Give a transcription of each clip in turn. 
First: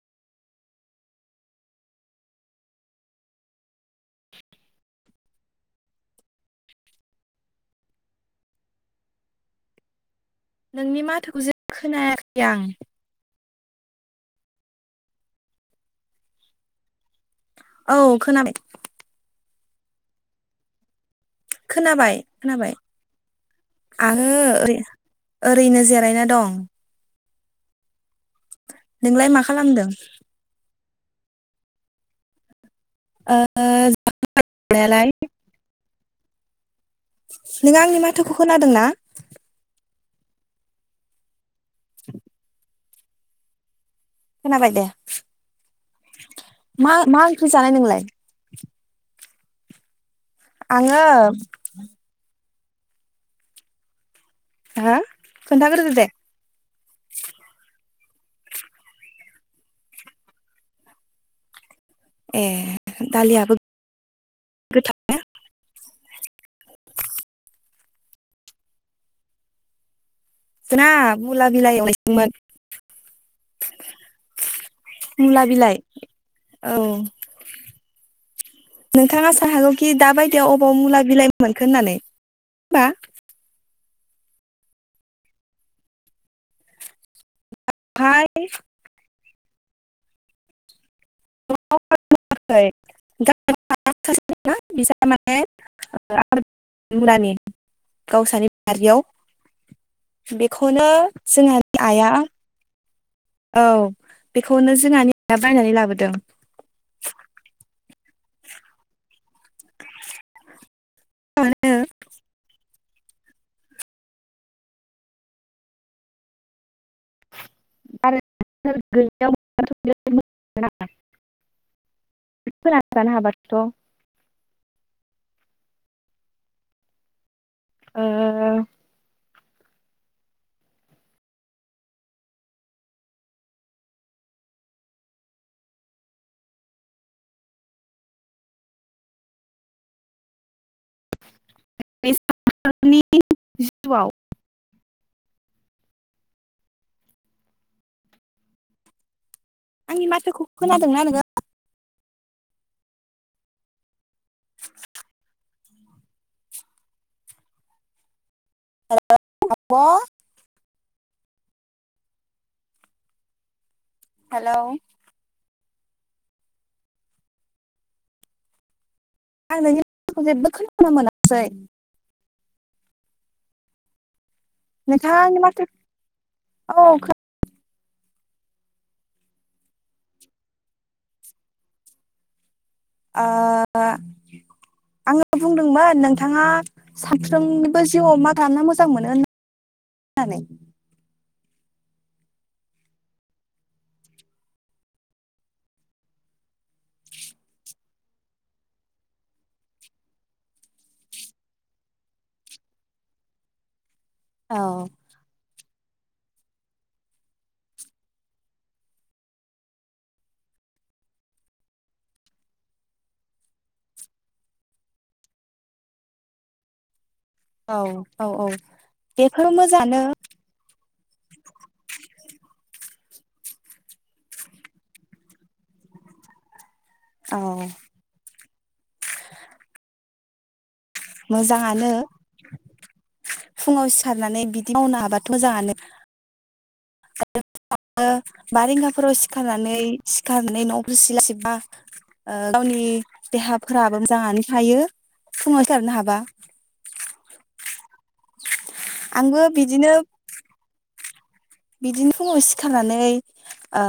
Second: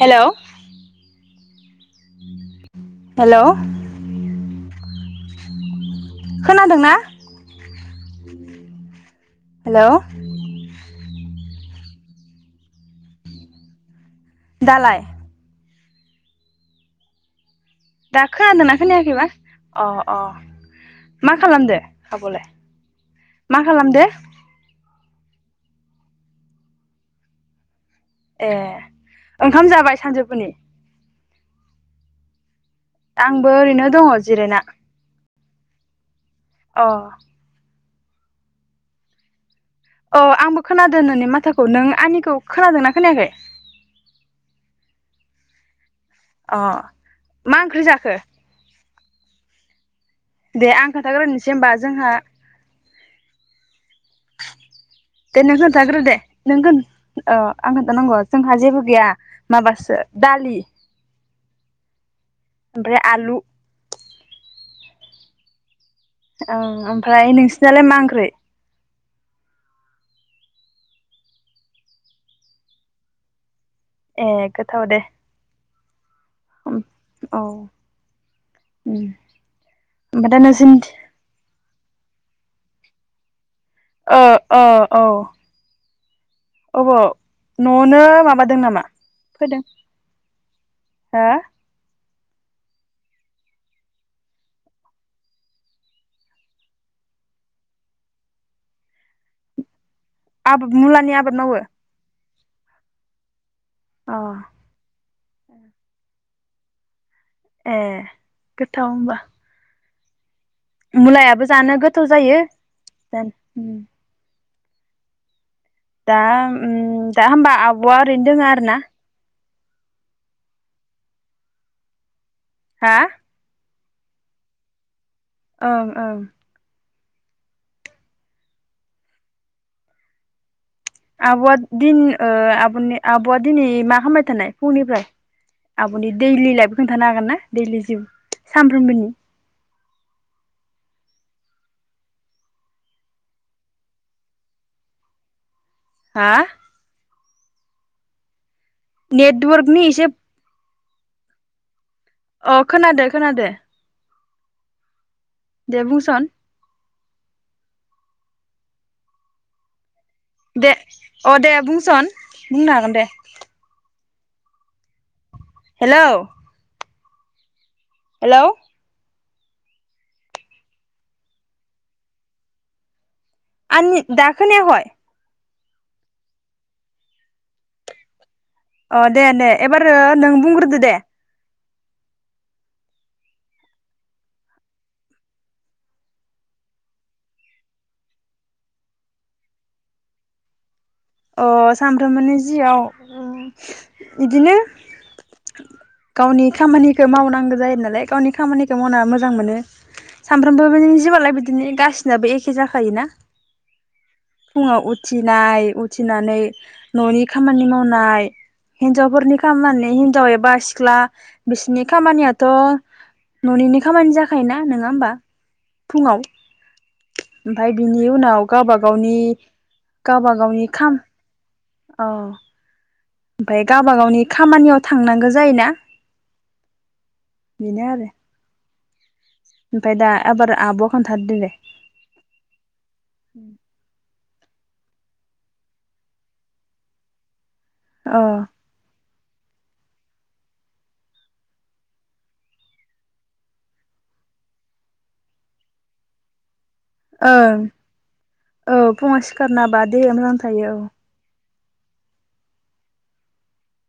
हेल' hello. खोनादोंना hello नोंनि माथोखौ जे खोनायाखै आं। दालाय? औ दा खोनाबाय खोनादोंना खोनायाखैबा? अ अ। मा खालामदो खोनाबाय आब'लाय खोनाबाय मा खालामदो आरो ओरै ओरैनो जिरायना दं। ए नोंलाय मा ओंखाम खालामदों जाबाय सानजौफुनि? ओ आंबो ओरैनो दङ जिरायना। [inaudible] अ नों आंशिक मा- थोखौ खोनादों ना? औ आंबो खोनादों नोंनि माथोखौ। नों आंनिखौ खोनादोंना? खोनायाखै? खोनाबाय दे। अ मा मा ओंख्रि जानाय नोंलाय? दे आं आङो खोथागोरोननोसै होमबा जोंहा हो दे नों खोन्थाग्रो दे नों अ आं नांगौ जोंहा जेबो गैया माबासो दालि। ए ओमफ्राय आलु दालियाबो गोथावना? ओं ओमफ्राय नोंसिनालाय मा ओंख्रै? जोंना मुला बिलाइ एवनायसोमोन। ए गोथाव दे। मुला बिलाइ उम औ औ उम ओमफ्राय नोंथाङा सानो हागौखि दा बायदियाव अबाव मुला बिलाइ मोनखो होन्नानै। मा? ओ ओ औ अबाव? नआवनो माबादों ओमफाय नामा? फोदों हो [unintelligible] मुलानि गावसानि बारियाव आबाद बेखौनो मुलानि आबाद मावो जोंहानि आइआ औ अ बेखौनो जोंहनि [unintelligible] आ बायनानै लाबोदों। ए गोथाव होमबा? मुलायाबो जानो गोथाव जायो दान उम दा उम दा होमबा आबआ ओरैनो दोङो आरो ना? [unintelligible] फोना हा जानो हाबाथ ओं ओं ओ ओ ओ आबआ दिन ओ आबआ दिनै मा खालामबाय थानाय फुंनिफ्राय आबनि दैलि लाइफ खोनन्थानो हागोनना दैलि जिउ सानफ्रोमबोनि [inaudible] सानफ्रोमबोनि जिवआव हा नेत [unintelligible] आंनि एसे माथोखौ खोनादोंना नोंङो ओ खोनादो खोनादो [inaudible] दे बुंसोन [unintelligible] दे अ दे बुंसन बुंनो हागोन दे हेलौ हेलौ हेलौ आं नोंनि माथोखौ जेबो खोनानो मोनासै आनि दा खोनायाखय मोनोंथाङा आंनि माथो औ ओ दे दे एबार नों बुंग्रोदो दे ओ आंङो बुंदोंमोन नोंथाङा सानफ्रोमनिबो जिउआव मा खालामना मोजां मोनो होननानै ओ सानफ्रोमबोनि जिआव बिदिनो गावनि खामानिखौ मावनांगौ जायो नालाय गावनि खामानिखौ मावना मोजां मोनो सानफ्रोमबो नि जिवालाय बिदिनो गाासिनाबो एखे जाखायोना औ फुंङाव उथिनाय ओथिनानै न'नि खामानि मावनाय हिनजावफोरनि खामानि हिनजाव एबा सिख्ला बिसोरनि खामानियाथ' न'नि खामानि जाखायोना नंङा होमबा फुंङाव ओमफ्राय औ बिनि औ उनाव औ गावबा गावनि बेफोर मोजाङानो गावबा गावनि खाम ओ। ओमफ्राय गावबा गावनि खामानियाव थांनांगौ जायोना। औ बिनो आरो ओमफ्राय दा एबार आब' मोजाङानो फुङाव सिखारनानै बिदि दि मावनो हाबाथ' मोजाङानो। अ [inaudible] बा रिंगाफोराव सि सिखारनानै सिखारनानै न'फोर सिला सिबबा ओ गावनि देहाफोराबो मोजाङानो थायो फुङाव साखारनो हाबा। ओं औ फुङाव आंबो सिखारना बा बिदिनो देहाया मोजां थायो औ। बिदिनो फुङाव सिखारनानै ओ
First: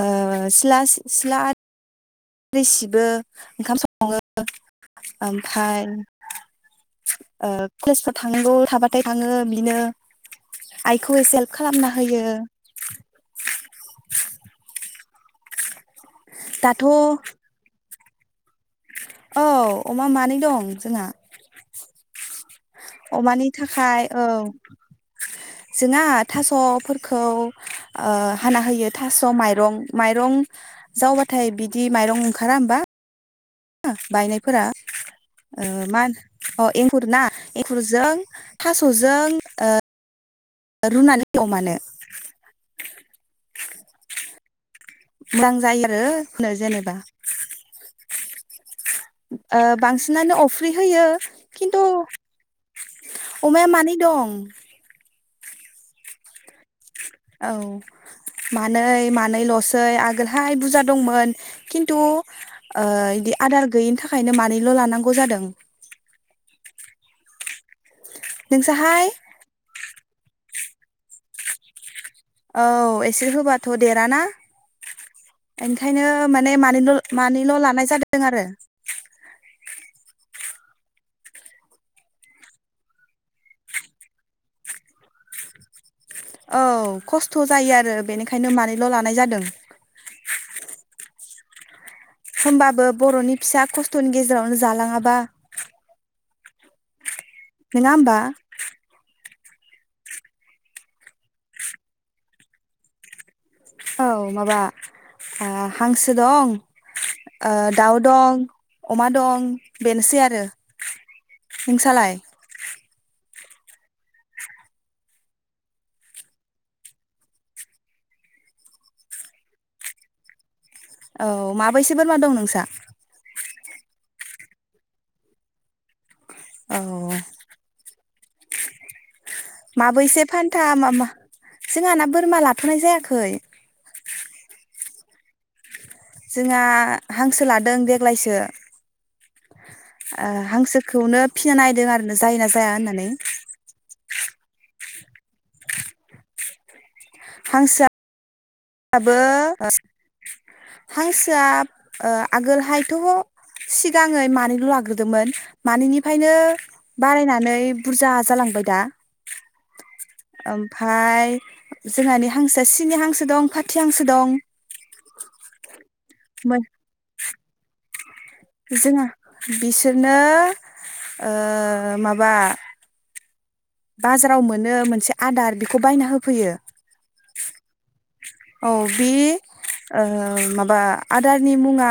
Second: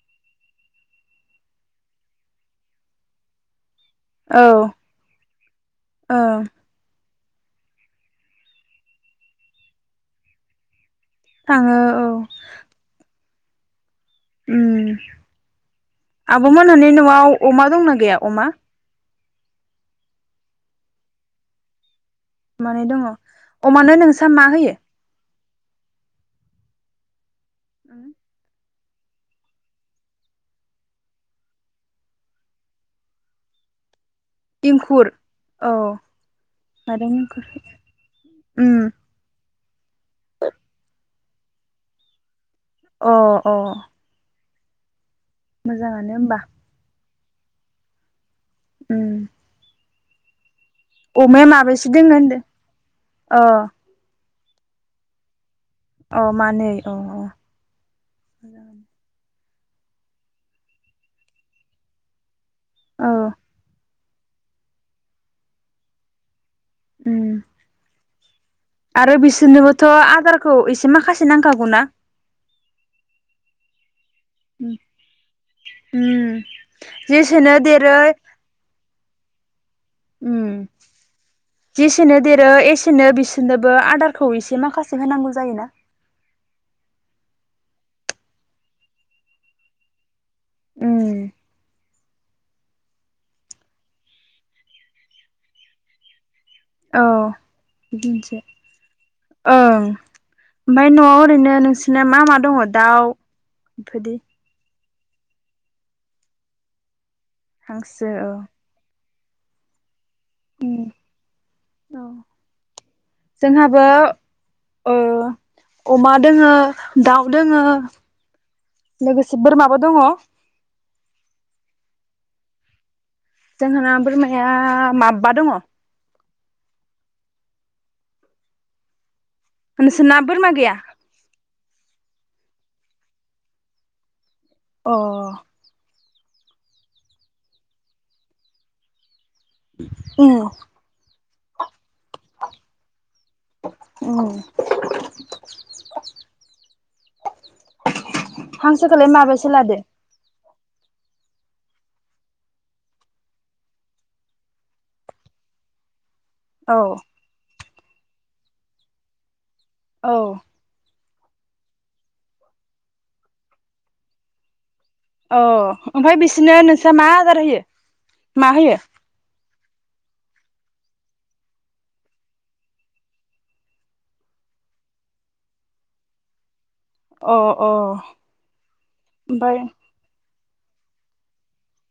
ओ सिला सिला आरि सिबो ओंखाम स संङो औ ओमफ्राय औ ओ क्लासफोराव थांनांगौ थाबाथाय थाङो बिदिनो आइखौ एसे हेल्प थाङो खालामना औ होयो। उम्म। दाथ' आब'मोनहानि न'आव अमा दंना गैया? अमा औ अमा मानै दं जोंहा। मानै दङ अमानि थाखाय अमानो नोंस्रा मा औ होयो? जोंहा थास'फोरखौ ओ हाना होयो। थास' माइरं माइरं जावबाथाय बिदि माइरं ओंखारा होमबा? बायनायफोरा इंखुर औ ओ मान अह एंखुर माइरं ना इंखुर एंखुरजों उम थास'जों रुनानै होयो अमानो। अह अह। मोजां जायो आरो होनो जेनेबा। उम ओ बांसि नो अफ फ्रि होयो अमाया खिन्थु माबेसे दोङो होनदों अ अमाया मानै दं। अह मानै। अ अ औ मानै मानैल' सै आगोलहाय बुजा दंमोन किन्थु ओ औ इदि आदार गैयिनि थाखाय नो मानैल' लानांगौ जादों। उम। नोंसाहाय आरो बिसिनोबो थ' आदारखौ एसे माखासे नांखागौ ना? औ एसे होबाथ' देराना। इनखायनो उम माने मानैल' जेसेनो मानैल' लानाय देरो जादों आरो उम जेसेनो देरो एसेनो बिसोरनोबो आदारखौ एसे माखासे होनांगौ जायो ना? औ खस्थ' जायो आरो बेनिखायनो मानैल' लानाय जादों। उम। होमबाबो बर'नि फिसा खस्थ'नि गेजेरावनो जालाङाबा औ। नोङा होमबा? बिदिनोसै ओं ओमफ्राय न'आव ओरैनो नोंसिना मा मा दङ'? दाउ औ बेफोरदि माबा आ हांसो दं ओ दाउ हांसो औ दं अमा दं बेनोसै आ रो। औ नोंसालाय? जोंहाबो ओ अमा दोङो दाउ दोङो लोगोसे बोरमाबो दङ'। औ माबैसे बोरमा दं नोंसा? जोंहाना बोरमाया माबबा दङ'। औ। नोंसोरना माबैसे बोरमा फानथा गैया मा मा जोंहाना बोरमा लाब थ'नाय जायाखै। अ जोंहा हांसो लादों देग्लायसो। ओ उम हांसोखौनो फिसिना नायदों आरो ना जायोना जाया होननानै। अ। हांसोआ हांसोखोलाय माबैसे लादो? हांसोआ ओ आगोलहायथ' सिगाङै मानैल' लाग्रोदोमोन। मानैनि फायनो औ बारायनानै बुरजा जालांबाय दा। औ ओमफाय जोंहानि हांसोआ सिनि हांसो दं। फाथि हांसो दं। अ ओमफाय बिसिनो नोंसा मा आदार होयो? मा होयो? जोंहा बिसोरनो ओ माबा बाजाराव मोनो मोनसे आदार बेखौ बायना होफैयो। अ अ औ बे ओ माबा आदारनि मुङा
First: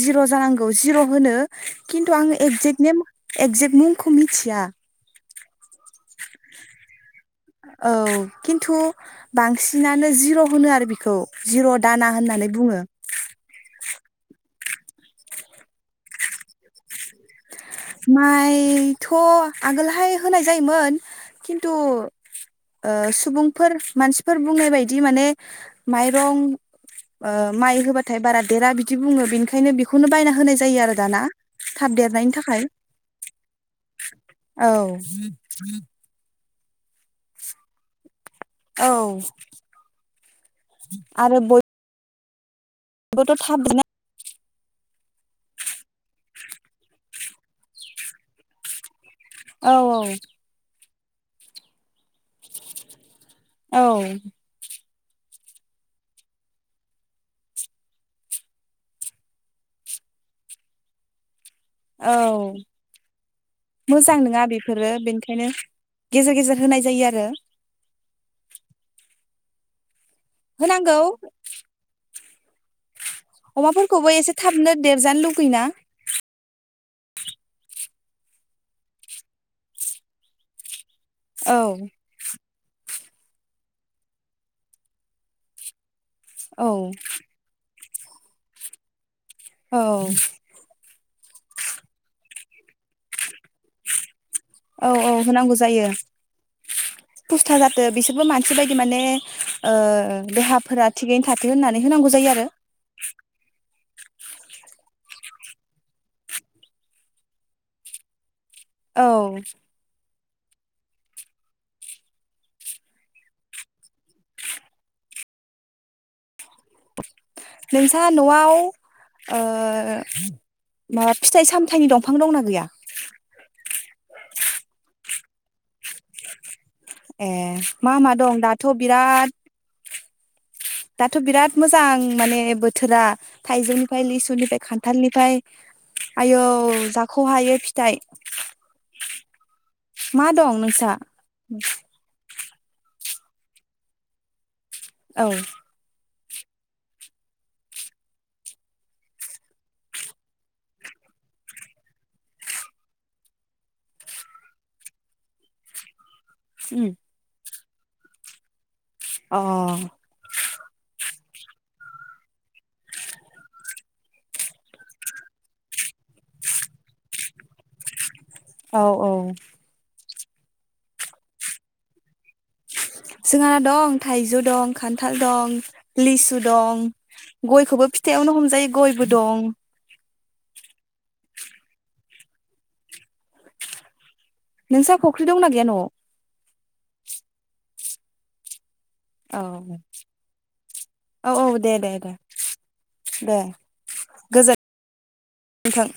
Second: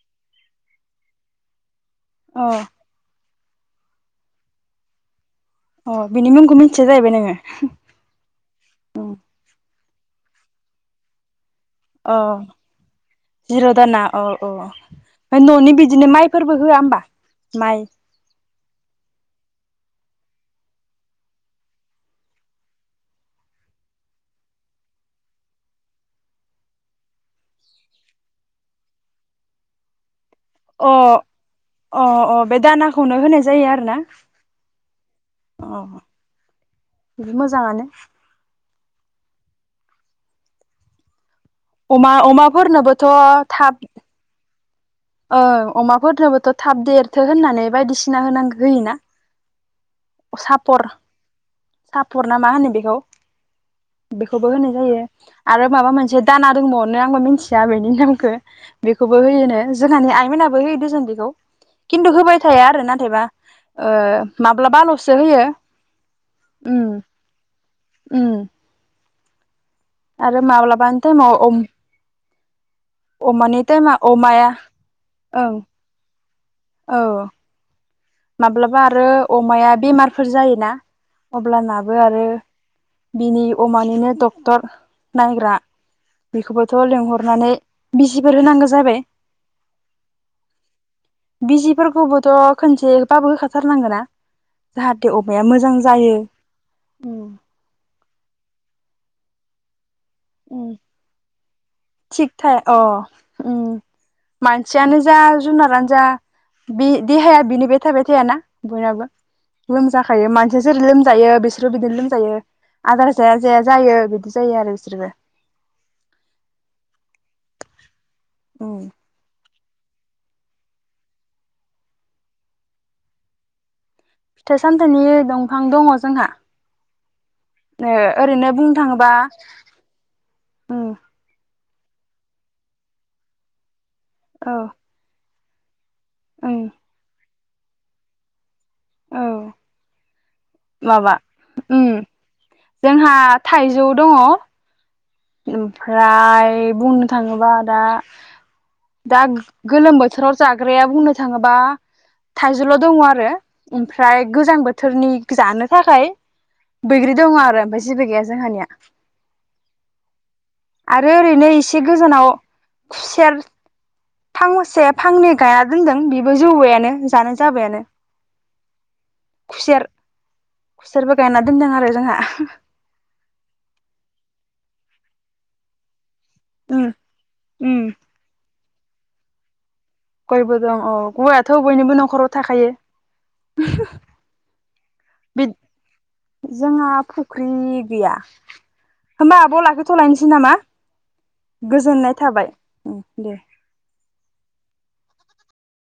जिर' जानांगौ जिर' होनो खिनथु आङो अ एगजेक्टनेम एगजेक्ट मुंखौ मिथिया। अ बिनि मुंखौ मिन्थिया जाहैबाय नोङो। औ खिन्थु बांसिन नानो जिर' होनो आरो बेखौ। जिर' दाना होननानै बुङो। औ औ ओमफ्राय न'नि बिदिनो माइफोरबो होआ होमबा माइ माइथ' आगोलहाय होनाय जायोमोन खिन्थु ओ सुबुंफोर मानसिफोर बुंनाय बायदि माने माइरं ओ माइ होबाथाय बारा देरा बिदि बुङो बेनिखायनो बेखौनो बायना हो होनाय जायो अ आरो दाना थाब देरनायनि थाखाय। खौनो होनाय जायो आरो ना औ अ बिदि मोजांङानो। औ आरो बय मा अमा फोरनोबोथ' थाब देरनो ओं अमाफोरनोबोथ' थाब देरथो होननानै बायदिसिना होनांगो होयोना। औ औ सापर सापर ना मा होनो बेखौ औ बेखौबो होनाय जायो। आरो माबा मोनसे दाना दंबावनो आंबो मिन्थिया बेनि नामखो बेखौबो होयोनो जोंहानि आइमोनाबो होयो देसन बेखौ। खिन्थु औ होबाय थाया आरो नाथायबा ओ मोजां नङा माब्लाबा बेफोरो ल'सो होयो। बेनिखायनो गेजेर गेजेर उम होनाय जायो आरो। उम आरो होनांगौ माब्लाबान थ'नाव अम अमाफोरखौबो एसे अमाया थाबनो देरजानो लुगैयो ओं ना औ माब्लाबा आरो अमाया बेमारफोर जायोना। औ अब्लानाबो आरो बिनि अमानिनो डक्टर नायग्रा औ बेखौबोथ' लिंहरनानै बिजिफोर होनांगो जाबाय। औ। बिजिफोरखौबोथ' खोनसे बाबो होखाथारनांगोना। औ जाहाथे औ अमाया होनांगौ मोजां जायो उम फुस्था जाथो बिसोरबो मानसि बाय माने ओ उम देहाफोरा थिगैनो थाथो होननानै होनांगौ थिग जायो आरो। थाय अ उम मानसियानो जा जुनारानो जा बि देहाया बिनि बे थाबाय थायाना। बयनाबो औ लोमजा खायो मानसिया जेरै लोमजायो बिसोरबो बिदिनो लोमजायो आदार जाया जाया जायो बिदि जायो आरो बिसोरबो। [unintelligible] ना न'आव ओ उम ओ माबा फिथाइ सामथाइनि दंफां दंना गैया। फिथाइ सामथाइनि दंफां दङ जोंहा। ए ओ मा मा दं ओरैनो दाथ' बुंनो थाङोबा बिराद उम दाथ' बिराद मोजां माने बोथोरा थाइजौनि फाय औ लिसुनिफाय खान्थालनिफाय आयौ उम जाख हायै फिथाइ। औ मा दं नों माबा उम जोंहा थाइजौ दङ। औ। फ्राय बुंनो थाङोबा दा दा गोलोम बोथोराव जाग्राया बुंनो थाङोबा थाइजौल' दङ आरो ओमफ्राय गोजां बोथोरनि जानो थाखाय बैग्रि दङ आरो ओमफ्राय जेबो गैया जोंहानिया। अ। रो ओरैनो एसे गोजानाव खुसेर फांसे फांनै गायना दोनदों बेबो जौबायानो जानो जाबायानो। औ औ। खुसेर खुसेरबो गायना दोनदों आरो जोंहा। जोंहाना दं थाइजौ दं खान्थाल दं। लिसु दं उम उम गयखौबो फिथायावनो हमजायो। गयबो दं। गयबो दं औ गयाथ' बयनिबो न'खराव थाखायो। नोंसा फख्रि बि दंना गैया न'वाव जोंहा फुख्रि गैया होमबा आब' औ लाखिथ'लायनोसै नामा औ औ दे दे दे गोजोननाय थाबाय उम दे नोंथां